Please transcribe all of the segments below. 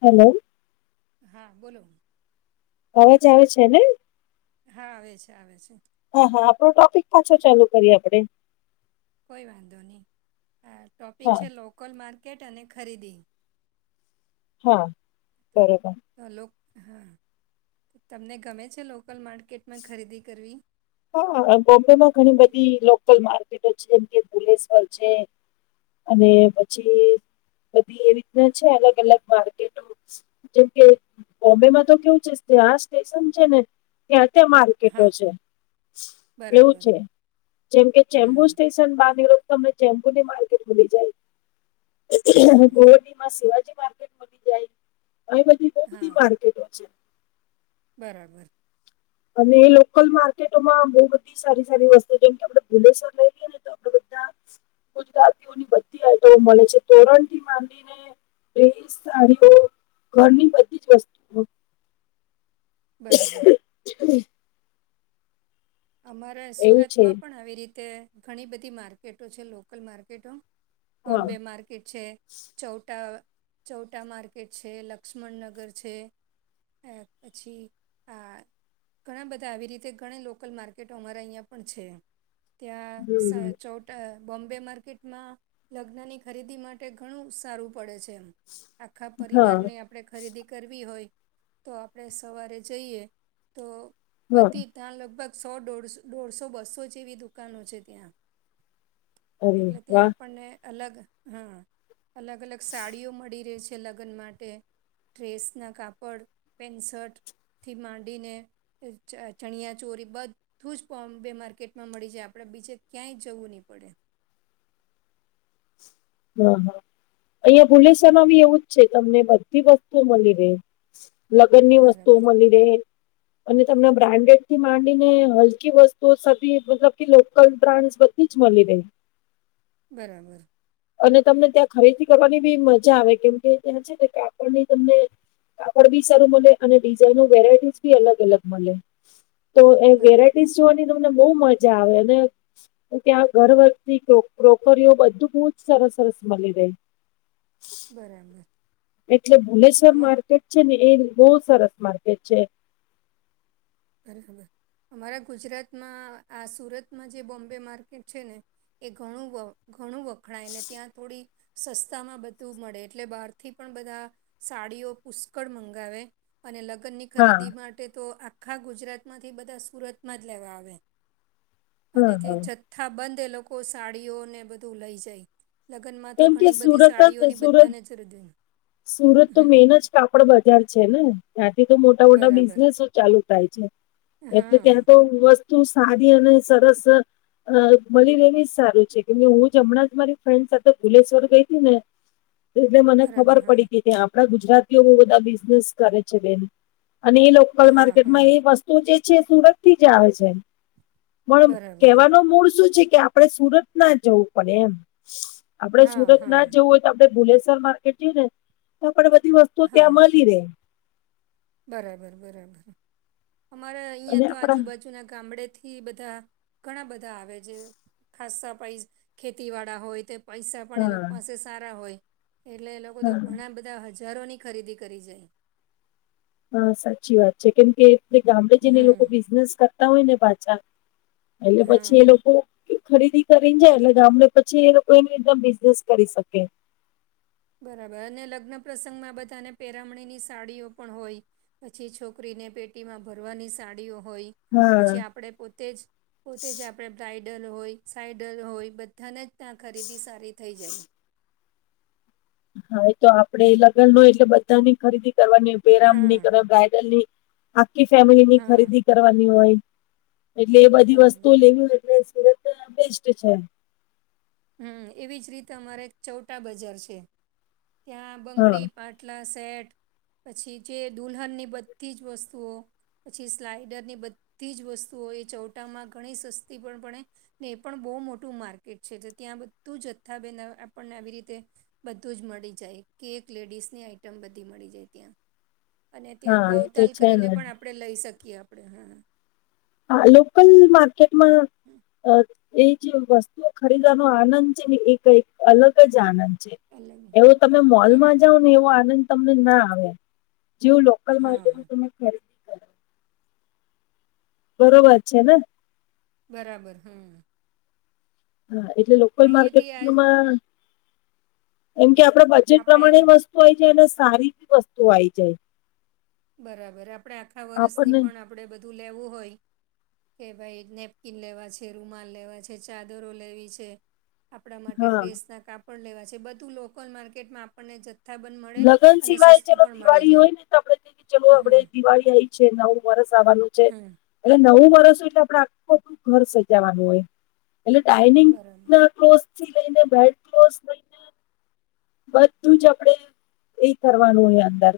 Hello હા બોલો. અવાજ આવે છે ને.? હા આવે છે, આવે છે. હા હા આપણો ટોપિક પાછો ચાલુ કરીએ આપડે. કોઈ વાંધો નહીં. અ ટોપિક હા છે લોકલ માર્કેટ અને ખરીદી. હા બરોબર. તો લોક હા તો તમને ગમે છે લોકલ માર્કેટમાં ખરીદી કરવી? હા બોમ્બેમાં ઘણી બધી લોકલ માર્કેટો જેમ કે ભુલેશ્વર છે. અને પછી બધી એ રીતના છે અલગ અલગ માર્કેટો. જેમ કે બોમ્બેમાં તો કેવું છે જ્યાં સ્ટેશન છે ને ત્યાં ત્યાં માર્કેટો હા છે. એવું બરાબર છે. જેમ કે ચેમ્બુર હમ સ્ટે સ્ટેશનમાં આવી હોય તો તમે ચેમ્બુરની માર્કેટ ભૂલી જાય. [unintelligible] બરાબર શીવાજી માર્કેટ મલી જાય. અહીં બધી બહુ બધી હા. માર્કેટો છે. બરાબર. અને એ લોકલ માર્કેટોમાં બહુ બધી સારી સારી વસ્તુઓ જેમ કે આપડે ભૂલેશ્વર લઈએ ને તો આપડે બધા ગુજરાતીઓની બધી આઈટમ મળે છે. તોરણથી માંડીને ડ્રેસ, સાડીઓ ઘરની બધી જ વસ્ત બરાબર. અમારા એવું છે સુરતમાં પણ આવી રીતે ઘણી બધી માર્કેટો છે લોકલ માર્કેટો. હા બોમ્બે માર્કેટ છે. ચૌટા, ચૌટા માર્કેટ છે, લક્ષ્મણનગર છે. પછી આ ઘણા બધા આવી રીતે ઘણી લોક લોકલ માર્કેટો અમારા અહીંયા પણ છે. ત્યાં હમ સચોટ અ બોમ્બે માર્કેટમાં લગ્નની ખરીદી માટે ઘણું સારું પડે છે એમ. આખા હા પરિવારને આપ આપણે ખરીદી કરવી હોય તો આપણે સવારે જઈએ તો હા બધી જ ત્યાં લગભગ સો દોઢસો, દોઢસો, બસો જેવી દુકાનો છે ત્યાં. અરે એટલે વાહ ત્યાં આપણને અલગ હા. અલગ અલગ સાડીઓ મળી રહે છ છે લગ્ન માટે ડ્રેસના કાપડ પેન્ટ શર્ટ થી માંડીને ચણિયા ચોરી બધું જ બોમ્બે માર્કેટમાં મળી જાય આપડે બીજે ક્યાંય જવું નહી પડે. હા હા અહિયાં ભુલેસરમાં બી એવું જ છે તમને બધી વસ્તુઓ મળી રહે. લગ્ન ની વસ્તુઓ બરાબર મળી રહે. અને તમને બ્રાન્ડેડથી માંડીને હલકી વસ્તુઓ સભી મતલબ કે લોકલ બ્રાન્ડસ બધ ધું જ મલી રે. બરાબર. અને તમને ત્યાં ખરીદી કરવાની બી મજા આવે. કેમ કે ત્યાં છે ને કાપડની તમને કાપડ બી સારું મલે, અને ડિઝાઇનો વેરાઈટીસ બી અલગ અલગ મલે. તો એ બરાબર વેરાઈટીસ જોવાની તમને બહુ મજા આવે. અને ત્યાં ઘર વખરી ક્રોકરીઓ બધું બ સરસ સરસ મલી રહે બરાબર. એટલે ભુલેશ્વર માર્કેટ છે ને એ બહુ સરસ માર્કેટ છે. અરે ખબર અમારા ગુજરાતમાં આ સુરતમાં જે બોમ્બે માર્કેટ છે ને એ ઘણું ઘણું વખણાય ને ત્યાં થોડી સસ્તામાં બધું મળે એટલે બહારથી પણ બધા સાડીઓ પુષ્કળ મંગાવે અને લગ્ન ની હા ખરીદી માટે તો આ આખા ગુજરાતમાંથી બધા સુરતમાં જ લેવા આવે હા અને તે જ હા જથ્થાબંધ એ લોકો સાડીઓને બધું લઈ જાય. લગ્નમાં તો કેમ કે ઘણી બધી સુરત જ સાડીઓની સુરત બધાને જ રજૂ સુરત તો મેન જ કાપડ બજાર છે ને ત્યાંથી તો મોટા મોટા બરાબર બિઝનેસ ચાલુ થાય છે એટલે ત્યાં હા તો વસ્તુ સારી અને સરસ અ મળી લેવી જ સારું છે કેમ કે હું જ હમણાં જ મારી ફ્રેન્ડ સાથે ભુલેશ્વર ગઈ હતી ને એટલે મને બરાબર ખબર હા આપડા ગુજરાતીઓ બધા બિઝનેસ કરે છે બેન અને એ લોકલ હા હા માર્કેટમાં એ વસ્તુ જે છે સુરત થી જ આવે છે પણ બરાબર કેવાનો મૂળ શું છે કે આપડે સુરત ના જ જવું પડે એમ આપડે હા સુરત ના હા જવું હોય આપણે ભુલેશર માર્કેટ જઈ ને તો પણ બધી વસ્તુ ત્યાં હા મળી રહેે. બરાબર બરાબર અમારે અહીંયા અને તો આપણા આજુબાજુના ગામડેથી ઈ બધા ઘણા બધા આવે જે ખાસા પાઈ ખેતીવાળા હોય તે પૈસા પણ એ હા લોકો પાસે સારા હોય એટલે એ લોકો તો હા ઘણા બધા બધા હજારો ની ખરીદી કરી જાય. હા સાચી વાત છે કેમ કે એ ગામડે જઈને હમ લોકો બિઝનેસ કરતા હોય ને પાછા એટલે પછી એ હા લોકો ખરીદી કરીને જાય એટલે ગામડે પછી એ લોકો એની રીતે બિઝનેસ કરી શકે. બરાબર અને લગ્ન પ્રસંગમાં બધાને પેરામણીની સાડીઓ પણ હોય પછી છોકરીને પેટીમાં ભરવાની સાડીઓ હોય હા પછી આપણે પોતે જ પોતે જ આપણે બ્રાઇડલ હોય સાઈડલ હોય બધાને જ ત્યાં ખરીદી સારી થઈ જાય. હા એ તો આપડે એ લગ્ન હોય એટલે બધાની ખરીદી કરવાની હા પેરામની કર બ્રાઇડલ ની આખી ફેમિલી ની હા ખરીદી કરવાની હોય. એટલે એ બધી વસ્તુ બરાબર લેવી હોય તો એટલે સુરત તો બેસ્ટ છે. હમ, એવી જ રીતે અમારે એક ચૌટા બજાર છે, ત્યાં હા બંગડી પાટ- ટલા સેટ પછી જે દુલ્હનની બધી જ વસ્તુઓ પછી સ્લાઇડરની બધી જ વસ્તુઓ એ ચૌટામાં ઘણી સસ્તી પણ પડે ને એ પણ બઉ મોટું માર્કેટ છે જે ત્યાં બધું જથ્થા બેન અ આપણને આવી રીતે બધું જ મળી જાય કેક લેડીસની આઈટમ બધી મળી જાય ત્યાં. અને ત્યાં હા એ તો ભાવતાલ છે કરીને ને પણ આપડે લઈ શકીએ આપડે, હા. આ લોકલ માર્કેટમાં અ એ જે વસ્તુઓ ખરીદવાનો આનંદ છે ને એ કઈક અલગ જ આનંદ છે. અલગ એવો તમે મોલમાં બરાબર જાઓ ને એવો આનંદ તમને ના આવે જેવો લો કલ હા માર્કેટ માં હા તમે ખરી બરોબર છે ને. બરાબર, હમ. હા એટલે લોકલ અહીંયાથી આ માર્કેટમાં એમ કે આપડા બજેટ આપણે પ્રમાણે વસ્ તું આઇ જાય એટલે સારી જ વસ્તુ આઇ જાય. બરાબર, આપડે આખા વરસની આપણને પણ આપડે બધું લેવું હોય કે ભાઈ નેપકીન લેવા છે, રૂમાલ લેવા છે ચાદરો લેવી છે. આપડા માટે હા ડ્રેસના કાપડ લેવા છે બધું લોકલ માર્કેટમાં આપણને જ જથાબંધ મળે લગ્ન અને સિવાય સસ્તું ચલો પણ મળી દિવાળી જાય. હોય ને તો આપડે કઈ ચલો આપડે હમ દિવાળી આઈ છે નવું વર્ષ આવાનું છે. હમ એટલે નવું વર્ષ હોય એટલે આપડે આખો ઘર સજાવાનું હોય. એટલે ડાઈનિંગ બરાબર ના ક્લોઝ થી લઈને બેડ ક્લોઝ લઈ બધું જ આપડે એ કરવાનું હોય અંદર.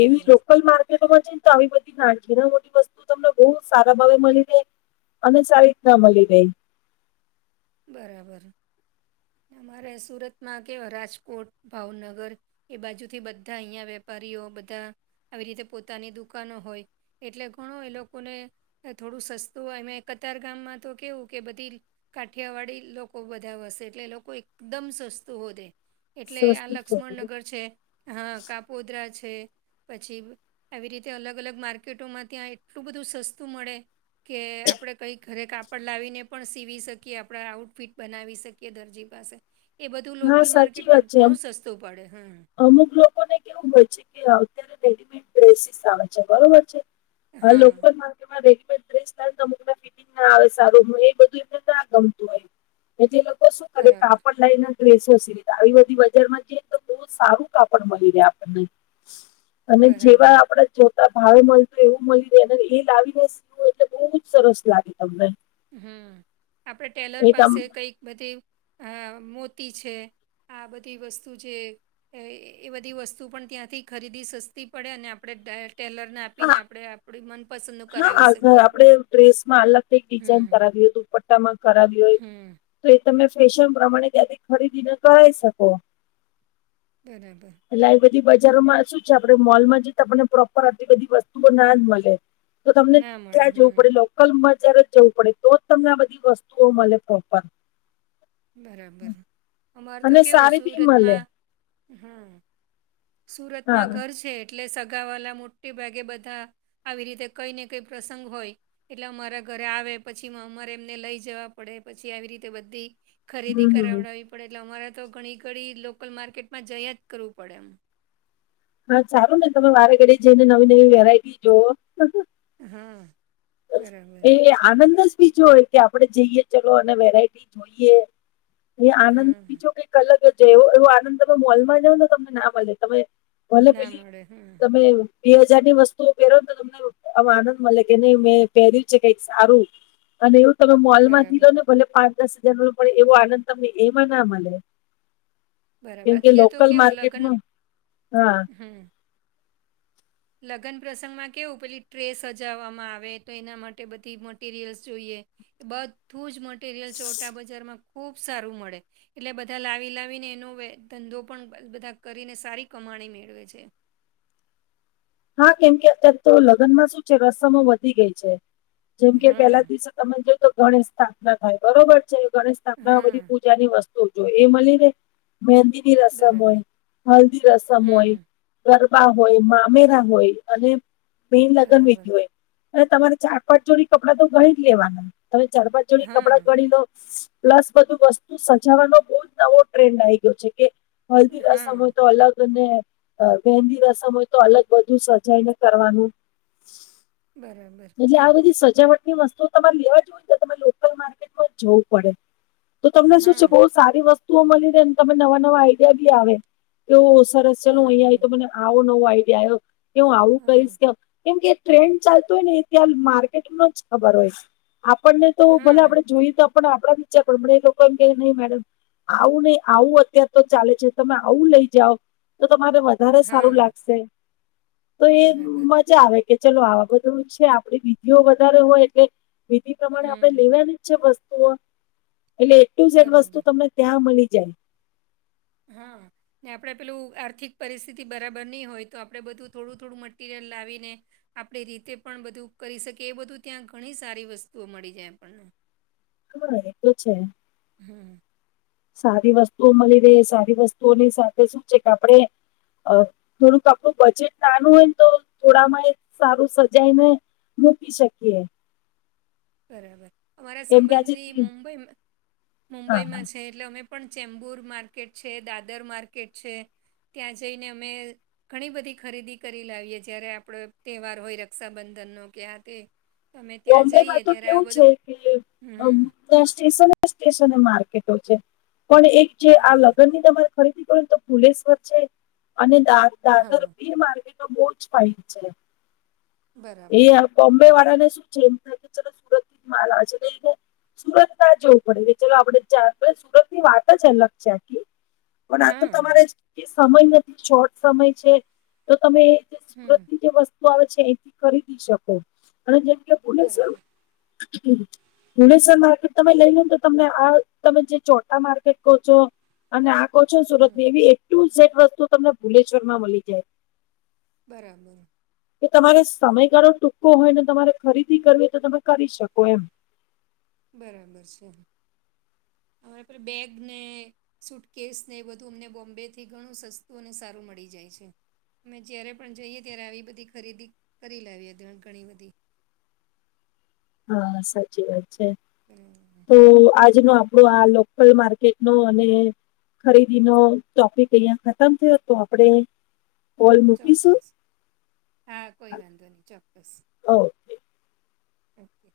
એવી લોકલ માર્કેટોમાં જઈન તો આવી બધી નાન ઘી ને મોટી વસ્તુ તમને બઉ સારા ભાવે મળી જાય. અને સારી રીતના મળી રેય. બરાબર, અમારે સુરતમાં કેવા રાજકોટ, ભાવનગર એ બાજુથી બધા અહિયાં વેપારીઓ બધા આવી રીતે પોતાની દુકાનો હોય. એટલે ઘણો એ લોકોને તે થોડું સસ્તું હોય એમાએ કતાર ગામમાં તો કેવું કે બધી કાઠિયાવાડી લોકો બધા વસે એટલે એ લોકો એકદમ સસ્તું હોધે. એટલે આ સસ્તી શોધે લક્ષ્મણનગર છે, હા કાપોદરા છે. પછી આવી રીતે અલગ અલગ માર્કેટોમાં ત્યાં એટલું બધું સસ્તું મળે કે આપડે કંઈ ઘરે કાપડ લાવીને પણ સીવી શક કે આપડા આઉટફિટ બનાવી શકીએ દરજી પાસે એ બધું હા લોકલ સાચી વાત માર્કેટમાં છે અમ ઘણું સસ તું પડે, હમ. અમુક લોકોને કેવું હોય છે કે અત્યારે રેડીમેડ ડ્રેસીસ આવે છે, બરોબર છે. હલો હા લોકલ માર્કેટ. એમાં રેડીમેડ ડ્રેસ લાય અમુક ફિટિંગ ના આવે સારું એ બધું એમને ના ગમતું હોય. મે જે લોકો શું કરે બરાબર કાપડ લઈ ને ડ્રેસો સીવે આવી બધી બજારમાં જ‌ઇ તો. બહુ સારું કાપડ મળી રહે આપણને અને જેવા બરાબર આપણે જો. ભાવે મળતું એવું મળીને એ લાવીને સીવું એટલે બહુ જ સરસ લાગે તમને. હમ, આપડે ટેલર એ તમ પાસે કઈક બધી અ મોતી છે. આ બધી વસ્તુ જે એ ઈ બધી વસ્તુ પણ ત્યાંથી ખરીદી સસ્તી પડે અને આપડે ધે ટેલરને આપીને હા આપડે આપડી મનપસંદનું કરાવી શકીએ આપડે. ડ્રેસ માં અલગ કઈ થે ડિઝાઇન કરાવીએ દુપટ્ટામાં કરાવીએ હમ. તો એ તમે ફેશન પ્રમાણે ત્યાંથી ખરીદીને કરાઈ શકો. બરાબર. એટલે આવી બધી બજારોમાં શું છે આપડે મોલમાં જઈ તો આપણને પ્રોપર આટલી બધી વસ્તુઓ ના જ મળે. તો તમને ના મળે ત્યાં જવું હમ પડે લોકલ બજાર જ જવું પડે તો જ તમને આ બધી વસ્તુઓ મળે પ્રોપર. બરાબર, અમારે તે અને કેવું સારી બી મળે સુરતમાં, હમ. હા સુરતમાં ઘર છે એટલે સગાવાલા મોટે ભાગે બધા આવી રીતે કઈ ને કઈ પ્રસંગ હોય. એટલે અમારા ઘરે આવે પછી અમારે એમને લઈ જવા પડે પછી આવી રીતે બધી. હમ ખરીદી હમ કરાવડાવવી પડે એટલે અમારે તો ઘણી ઘડી લોકલ માર્કેટમાં જયા જ કરવું પડે એમ. હા સારું ને તમે વારે ઘડી જઈને નવી નવી વેરાઈટી જોઓ. હા. બરાબર એ આનંદ જ બીજો હોય. કે આપડે જઈએ ચલો અને વેરાયટી જોઈએ એ હા આનંદ હા. બીજો. અલગ જવો એવો આનંદ તમે મોલમાં જાવઓ ને તમને ના મળે તમે. ભલે ના પેલી મળે હા હા. તમે બે હજાર ની વસ્તુઓ પહેરો ને તો તમને આ આનંદ મળે કે નઈ. મે પહેર્યું છે કઈક સારું અને એવું તમે મોલ માંથી લો બરાબર ને તો. ભલે પાંચ દસ હજાર નુ પડે એવો આનંદ તમને એમાં ના મળે. બરાબર કેમ કે અત્યારે તો લોકલ કેવું લગ્ન માર્કેટમાં હા. હમ લગ્ન પ્રસંગમાં કેવું પેલી ટ્રેસ સજાવવામાં આવે તો એના માટે બધી મટીરિયલ્સ જોઈએ. એ બધું જ મટીરિયલ ચોટા બજારમાં ખુબ સારું મળે. એટલે બધા લાવી લાવીને એનો ધંધો પણ બધા કરીને સારી કમાણી મેળવે છે. હા કેમ કે અત્યારે તો લગ્નમાં શું છે રસમો વધી ગઈ છે જેમ કે પેલા હા દિવસે તમે જોજો ગણેશ સ્થાપના થાય બરોબર છે ગણેશ સ્થાપના બધી પો હા બીજાની વસ્તુ જો એ મળીનેે મેદી ની રસમ બરાબર હોય હલ્દી રસમ હોય હમ ગરબા હોય મા અમેરા હોય અને બે લગ્ન બરાબર વિધી હોય. હ તમારે ચાર પાંચ જોડી કપડાં તો ગણી જ લેવાના તમે ચાર પાંચ જોડી કપડાં હા ગણી લો. પ્લસ બધું વસ્તુ સજાવાનો બહુ જ નવો ટ્રેન્ડ આવી ગયો છે કે હળદી રસમ હા હોય તો અલગ અને મહેંદી રસમ હોય તો અલગ બધું સજાઈ ને કરવાનું. બરાબર એટલે આ બધી સજાવટ ની વસ્તુઓ તમારે લેવા જઉ હોય તો તમારે લોકલ માર્કેટમાં જવું પડે. તો તમને શું છે બહુ હા સારી વસ્તુઓ મળી રહેે ને તમે નવા નવા આઈડિયા બી આવે એવુ સરસ ચલો હું અહીંયા બરાબર આઈ તો મને આવો નવો આઈડિયા આવ્યો કે હું આવું કહીશ હા કે કેમ કે ટ્રેન્ડ ચાલતો હોય ને એ ત્યા માર્કેટ નું જ ખબર હોય આપણને તો ભલે હા આપડે જોયું તો આપણે પણ આપણા બિચારા પણ પણ એ લોકો એમ કે નહી મેડમ આવું નહી આવું અત્યારે તો ચાલે છે તમે આવું લઈ જાઓ તો તમારે વ વધારે સારું હા લાગશે. તો એ બરાબર મજા આવે કે ચલો આવા બધું છે આપણી વિધિઓ વધારે હોય એટલે વિધિ પ્રમાણે આપણે હમ લેવાની જ છે વસ્તુઓ એટલે એ ટુ ઝેડ બરાબર વસ્તુ તમને ત્યાં મળી જાય હા [inaudible] ને આપડે પેલું આર્થિક પરિસ્થિતિ બરાબર નહી હોય તો આપડે બધું થોડું થોડું મટીરિયલ લાવી ને આપણી રીતે પણ બધું કરી શકી એ બધું ત્યાં ઘણી સારી વસ્તુઓ મળી જાય આપણને હ એ તો છે. હમ સારી વસ્તુઓ મળી રહે સારી વસ્તુઓની સાથે શું છે કે આપડે અ થોડુંક આપણું બજેટ નાનું હોય ને તો થોડામાં એ સારું સજાય ને મૂકી શકીએ. બરાબર અમારા કેમ કે આજે સંબંધી મુંબઈ હા હા મુંબઈમાં છે. એટલે અમે પણ ચેમ્બુર માર્કેટ છે દાદર માર્કેટ છે ત્યાં જઈને અમે ઘણી બધી ખરીદી કરી લાવીએ જય્યારે આપડો તહેવાર હોય રક્ષાબંધનનો કે આ તે તમે ત્યાં બોમ્બેમાં જઈએ તો ત્યારે આ કેવું બધું છે કે હમ હમ્મ. સ્ટેશને સ્ટેશને માર્કેટો છે પણ એક જે આ બરાબર લગ્ન ની તમારે ખરીદી કર તો ભુલેશ્વર છે અને દાદર દાદર હા બે માર્કેટ એ બરાબર બમ્બેવાળાને શું છે [unintelligible] માલાજ રહી છે [unintelligible] સુરત ના જવું પડે કે ચાલ આપણેે જ જાતે સુરતની વાત જ અલગ છે પણ આ તો હા તમારે સમય નથી શોર્ટ સમય છે તો તમે હમ સુરતની જે વસ્તુ આવે છે એથી ખરીદી શકો અને જેમ કે ભૂલે સર બરાબર હમ ભુણસ્વર માર્કેટ તમે લઈ લનેને તો તમને આ તમે જે ચોટા માર્કેટ કહો છો અને આંકો છો સુરત હમ ની એવી એટલું સેટ વસ્તુ તમને ભુલેશ્વરમાં મળી જાય બરાબર કે તમારે સમયગાળો ટૂંકો હોય ને તમારે ખરીદી કરવી તો તમે કરી શકો એમ બરાબર છે હવે આપે બેગ ને સૂટકેસને એ બધું અમને બોમ્બેથી ઘણું સસ્તું અને સારું મળી જાય છે અમે જ્યારે પણ જઈએ ત્યારે આવી બધી ખરીદી કરી લાવવીએ ઘણી બધી હા સાચી વાત છે બરાબર. તો આજનો. આપળુ આ લોકલ માર્કેટનો અને. ખરીદીનો ટોપિક અહીયા ખતમ થયો તો આપણે કોલ મૂકીશું ચોક્કસ હા કોઈ વાંધો નહી ચોક્કસ. હો. ઓકે.